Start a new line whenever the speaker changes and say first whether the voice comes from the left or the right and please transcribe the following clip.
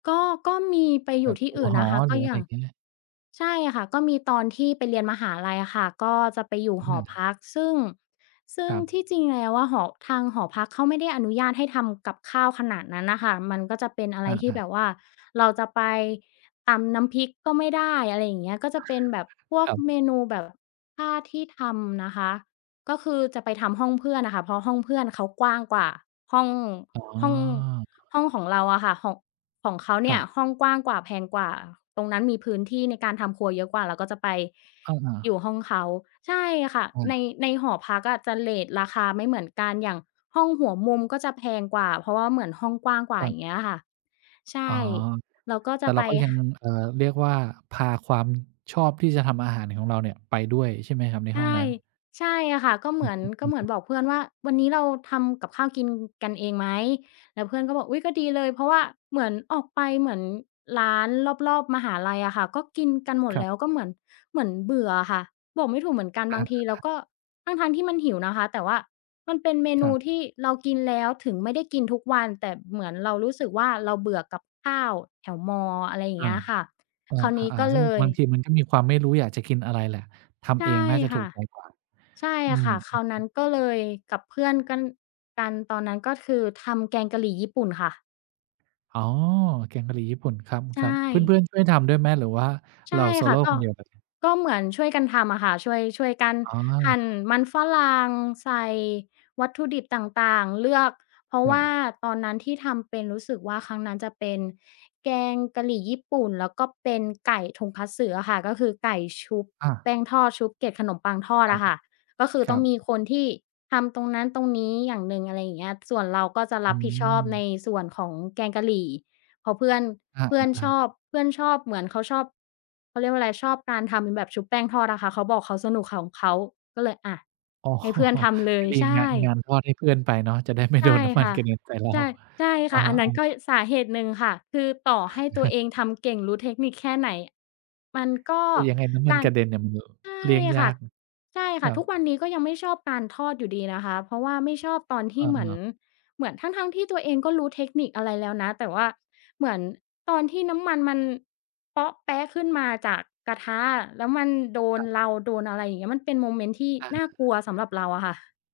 left: ก็ ก็มีไป
right: แ
left: อ
right: บ
left: ยู่
right: บ
left: ที
right: อ
left: ่
right: ยู่
left: อื่น
right: ห
left: น
right: อ
left: ะคะ
right: ห
left: ก
right: ร
left: ็
right: ืออะ
left: อ
right: ไ
left: ย
right: ร
left: ่า
right: อย
left: ง
right: ่างเงี้ย
left: ใช่ค่ะ ก็มีตอนที่ไปเรียนมหาลัยอะค่ะ ก็จะไปอยู่
right: อื
left: หอ
right: ม
left: พัก ซึ่ง ซึ่
right: ค
left: ง
right: รั
left: ที
right: บ
left: ่จริงแล้วอะหอ ทางหอพักเขาไม่ได้อนุญาตให้ทำกับข้าวขนาดนั้นน่ะค่ะ มันก็จะเป็นอะไ
right: อ
left: รที่
right: า
left: แ
right: ๆ
left: บบว่าเราจะไปตำน้ำพริกก็ไม่ได้ อะไรอย่างเงี้ย ก็จะเป็นแบบพว
right: ค
left: ก
right: รั
left: เม
right: บ
left: นูแบบ ถ้าที่ทำนะคะ ก็คือจะไปทำห้องเพื่อนน่ะค่ะ เพราะห้องเพื่อนเขากว้างกว่าห้อง
right: อ๋
left: ห้อง
right: อ
left: ห้องของเราอะค่ะ ของ ของเขาเ
right: ค
left: นี
right: ร
left: ่
right: ั
left: ย
right: บ
left: ห้องกว้างกว่าแพงกว่า ตรงนั้นมีพื้นที่ในการทำครัวเยอะกว่า เราก็จะไป
right: อะฮ
left: อยู่
right: ะ
left: ห้องเขา ใช่ค่ะ
right: อา
left: ใน ในหอพักอะจะเรตราคาไม่เหมือนกัน อย่างห้องหัวมุมก็จะแพงกว่า เพราะว่าเหมือนห้องกว้างกว่
right: ค
left: า
right: รั
left: อย
right: บ
left: ่างเงี้ยอะค่ะ ใช
right: อ๋อ
left: ่ เราก็
right: แต
left: จ
right: ่
left: ะ
right: เร
left: ไ
right: า
left: ป
right: ก็ยั
left: ห
right: ง เอ่อ เรียกว่าพาความชอบที่จะทำอาหารของเราเนี่ยไปด้วยใช่ไหมครับ? ใน
left: ใช
right: ห้อง
left: ่
right: นั้น
left: ใช่ค่ะ ก็เ
right: อ
left: หม
right: ือ
left: ือน ก็เหมื
right: ฮ
left: อ
right: ึ
left: น
right: ๆ
left: บอกเพื่อนว่า "วันนี้เราทำกับข้าวกินกันเองไหม?" แล้วเพื่อนก็บอก "อุ๊ย ก็ดีเลย" เพราะว่าเหมือนออกไป เหมือนร้านรอบ ๆ มหาลัยอะค่ะ ก็กินกันหมด
right: ครั
left: แล
right: บ
left: ้วก็เหมือน เหมือนเบื่ออะค่ะ บอกไม่ถูกเหมือนกัน
right: อะ
left: บ
right: ฮ
left: าง
right: ะ
left: ทีเรา
right: อ
left: ก็
right: า
left: ทั้ง ๆ ที่มันหิวนะคะ แต่ว่ามันเป็นเม
right: ค
left: น
right: ร
left: ู
right: ับ
left: ที่เรากินแล้ว ถึงไม่ได้กินทุกวันแต่เหมือนเรารู้สึกว่าเราเบื่อกับข้าวแถวมอ อะไรอย่า
right: อ
left: ง
right: า
left: เงี้ยอะค่ะ คราวนี้
right: อา
left: ก็
right: ๆ ๆ ซึ่
left: เล
right: ง
left: ย
right: บางทีมันก็มีความไม่รู้อยากจะกินอะไรแหละ ท
left: ใช
right: ำ
left: ่
right: เองน่าจะ
left: ค
right: ถู
left: ่
right: ก
left: ะ
right: ใจกว่า
left: ใช่
right: อื
left: อะ
right: ม
left: ค่ะ ค
right: อื
left: รา
right: อ
left: วนั้น
right: ฮ
left: ก็
right: ึ
left: เลย กับเพื่อนกัน กันตอนนั้น ก็คือทำแกงกะหรี่ญี่ปุ่นค่ะ
right: อ๋อ แกงกะหรี่ญี่ปุ่น คร
left: ใช
right: ับ ๆ เพ
left: ่
right: ื่อน ๆ ช่วยทำด้วยไหม หรือว่า
left: ใช
right: เร
left: ่
right: า โซ
left: ค
right: โ
left: ่ะ
right: ล
left: ก
right: ค
left: ็
right: นเดียวเลย?
left: ก็เหมือนช่วยกันทำอะค่ะ ช่วย ช่วยกัน
right: อ๋
left: ห
right: อ
left: ั่นมันฝรั่ง ใส่วัตถุดิบต่าง ๆ เลือก เพราะ
right: ค
left: ว
right: รั
left: ่า
right: บ
left: ตอนนั้นที่ทำเป็น รู้สึกว่าครั้งนั้นจะเป็นแกงกะหรี่ญี่ปุ่น แล้วก็เป็นไก่ Tonkotsu อะค่ะ ก็คือไก่ชุบ
right: อา
left: แป้งทอด ชุบเกล็ดขนมปังทอ
right: ค
left: ด
right: รั
left: อ
right: บ
left: ะค่ะ ก็คือ
right: ค
left: ต
right: ร
left: ้
right: ั
left: องมี
right: บ
left: คนที่ทำตรงนั้นตรงนี้อย่างหนึ่ง อะไรอย่างเงี้ย ส่วนเราก็จะ
right: อ
left: ร
right: ื
left: ับผิดชอบใน
right: ม
left: ส่วนของแกงกะหรี่ เพราะเพื่อน
right: อ
left: เพื่อนช
right: า
left: อ
right: ๆ
left: บ เพื่อนชอบ เหมือนเขาชอบ เขาเรียกว่าอะไร ชอบการทำเป็นแบบชุบแป้งทอดอะค่ะ เขาบอกเขาสนุกของเขา ก็เลย อา
right: อ๋อ
left: ให้เพื่อนทำเล
right: ก็
left: ย
right: ดี
left: ใช
right: งาน งา
left: ่
right: นทอดให้เพื่อนไปเนาะ จะได้ไม่
left: ใ
right: โ
left: ช
right: ด
left: ่
right: นน้ำมั
left: ค
right: น
left: ่ะ
right: ใส่เรา
left: ใช่ ใช่
right: อ
left: ค
right: ะ
left: ่ะ
right: ฮ
left: อ
right: ะ
left: ันนั
right: อ
left: ้
right: า
left: นก็สาเหตุหนึ่งค่ะ คือต่อให้ตัวเองทำเก่ง รู้เทคนิคแค่ไหน มันก็
right: แต่ยังไงน้ำมั
left: ก
right: น
left: า
right: ก
left: ร
right: ระเด็นน่ะมัน ล
left: ใช่
right: เลี่ยงย
left: ค่
right: า
left: ะ
right: ก
left: ใช่ค
right: ค
left: ่ะ
right: รั
left: ทุก
right: บ
left: วันนี้ก็ยังไม่ชอบการทอดอยู่ดีนะคะ เพราะว่าไม่ชอบตอนที
right: อ
left: ่เหมือน
right: า
left: เหมือน ทั้ง ๆ ที่ตัวเองก็รู้เทคนิคอะไรแล้วนะ แต่ว่าเหมือนตอนที่น้ำมันมันเป๊าะแป๊ะขึ้นมาจากกระทะอะ แล้วมันโดน
right: ครับ
left: เรา โดนอะไรอย่างเงี้ย มันเป็นโมเมนต์ที่
right: อะฮ
left: น่ากลัวสำ
right: ะ
left: หรับเราอะค่ะ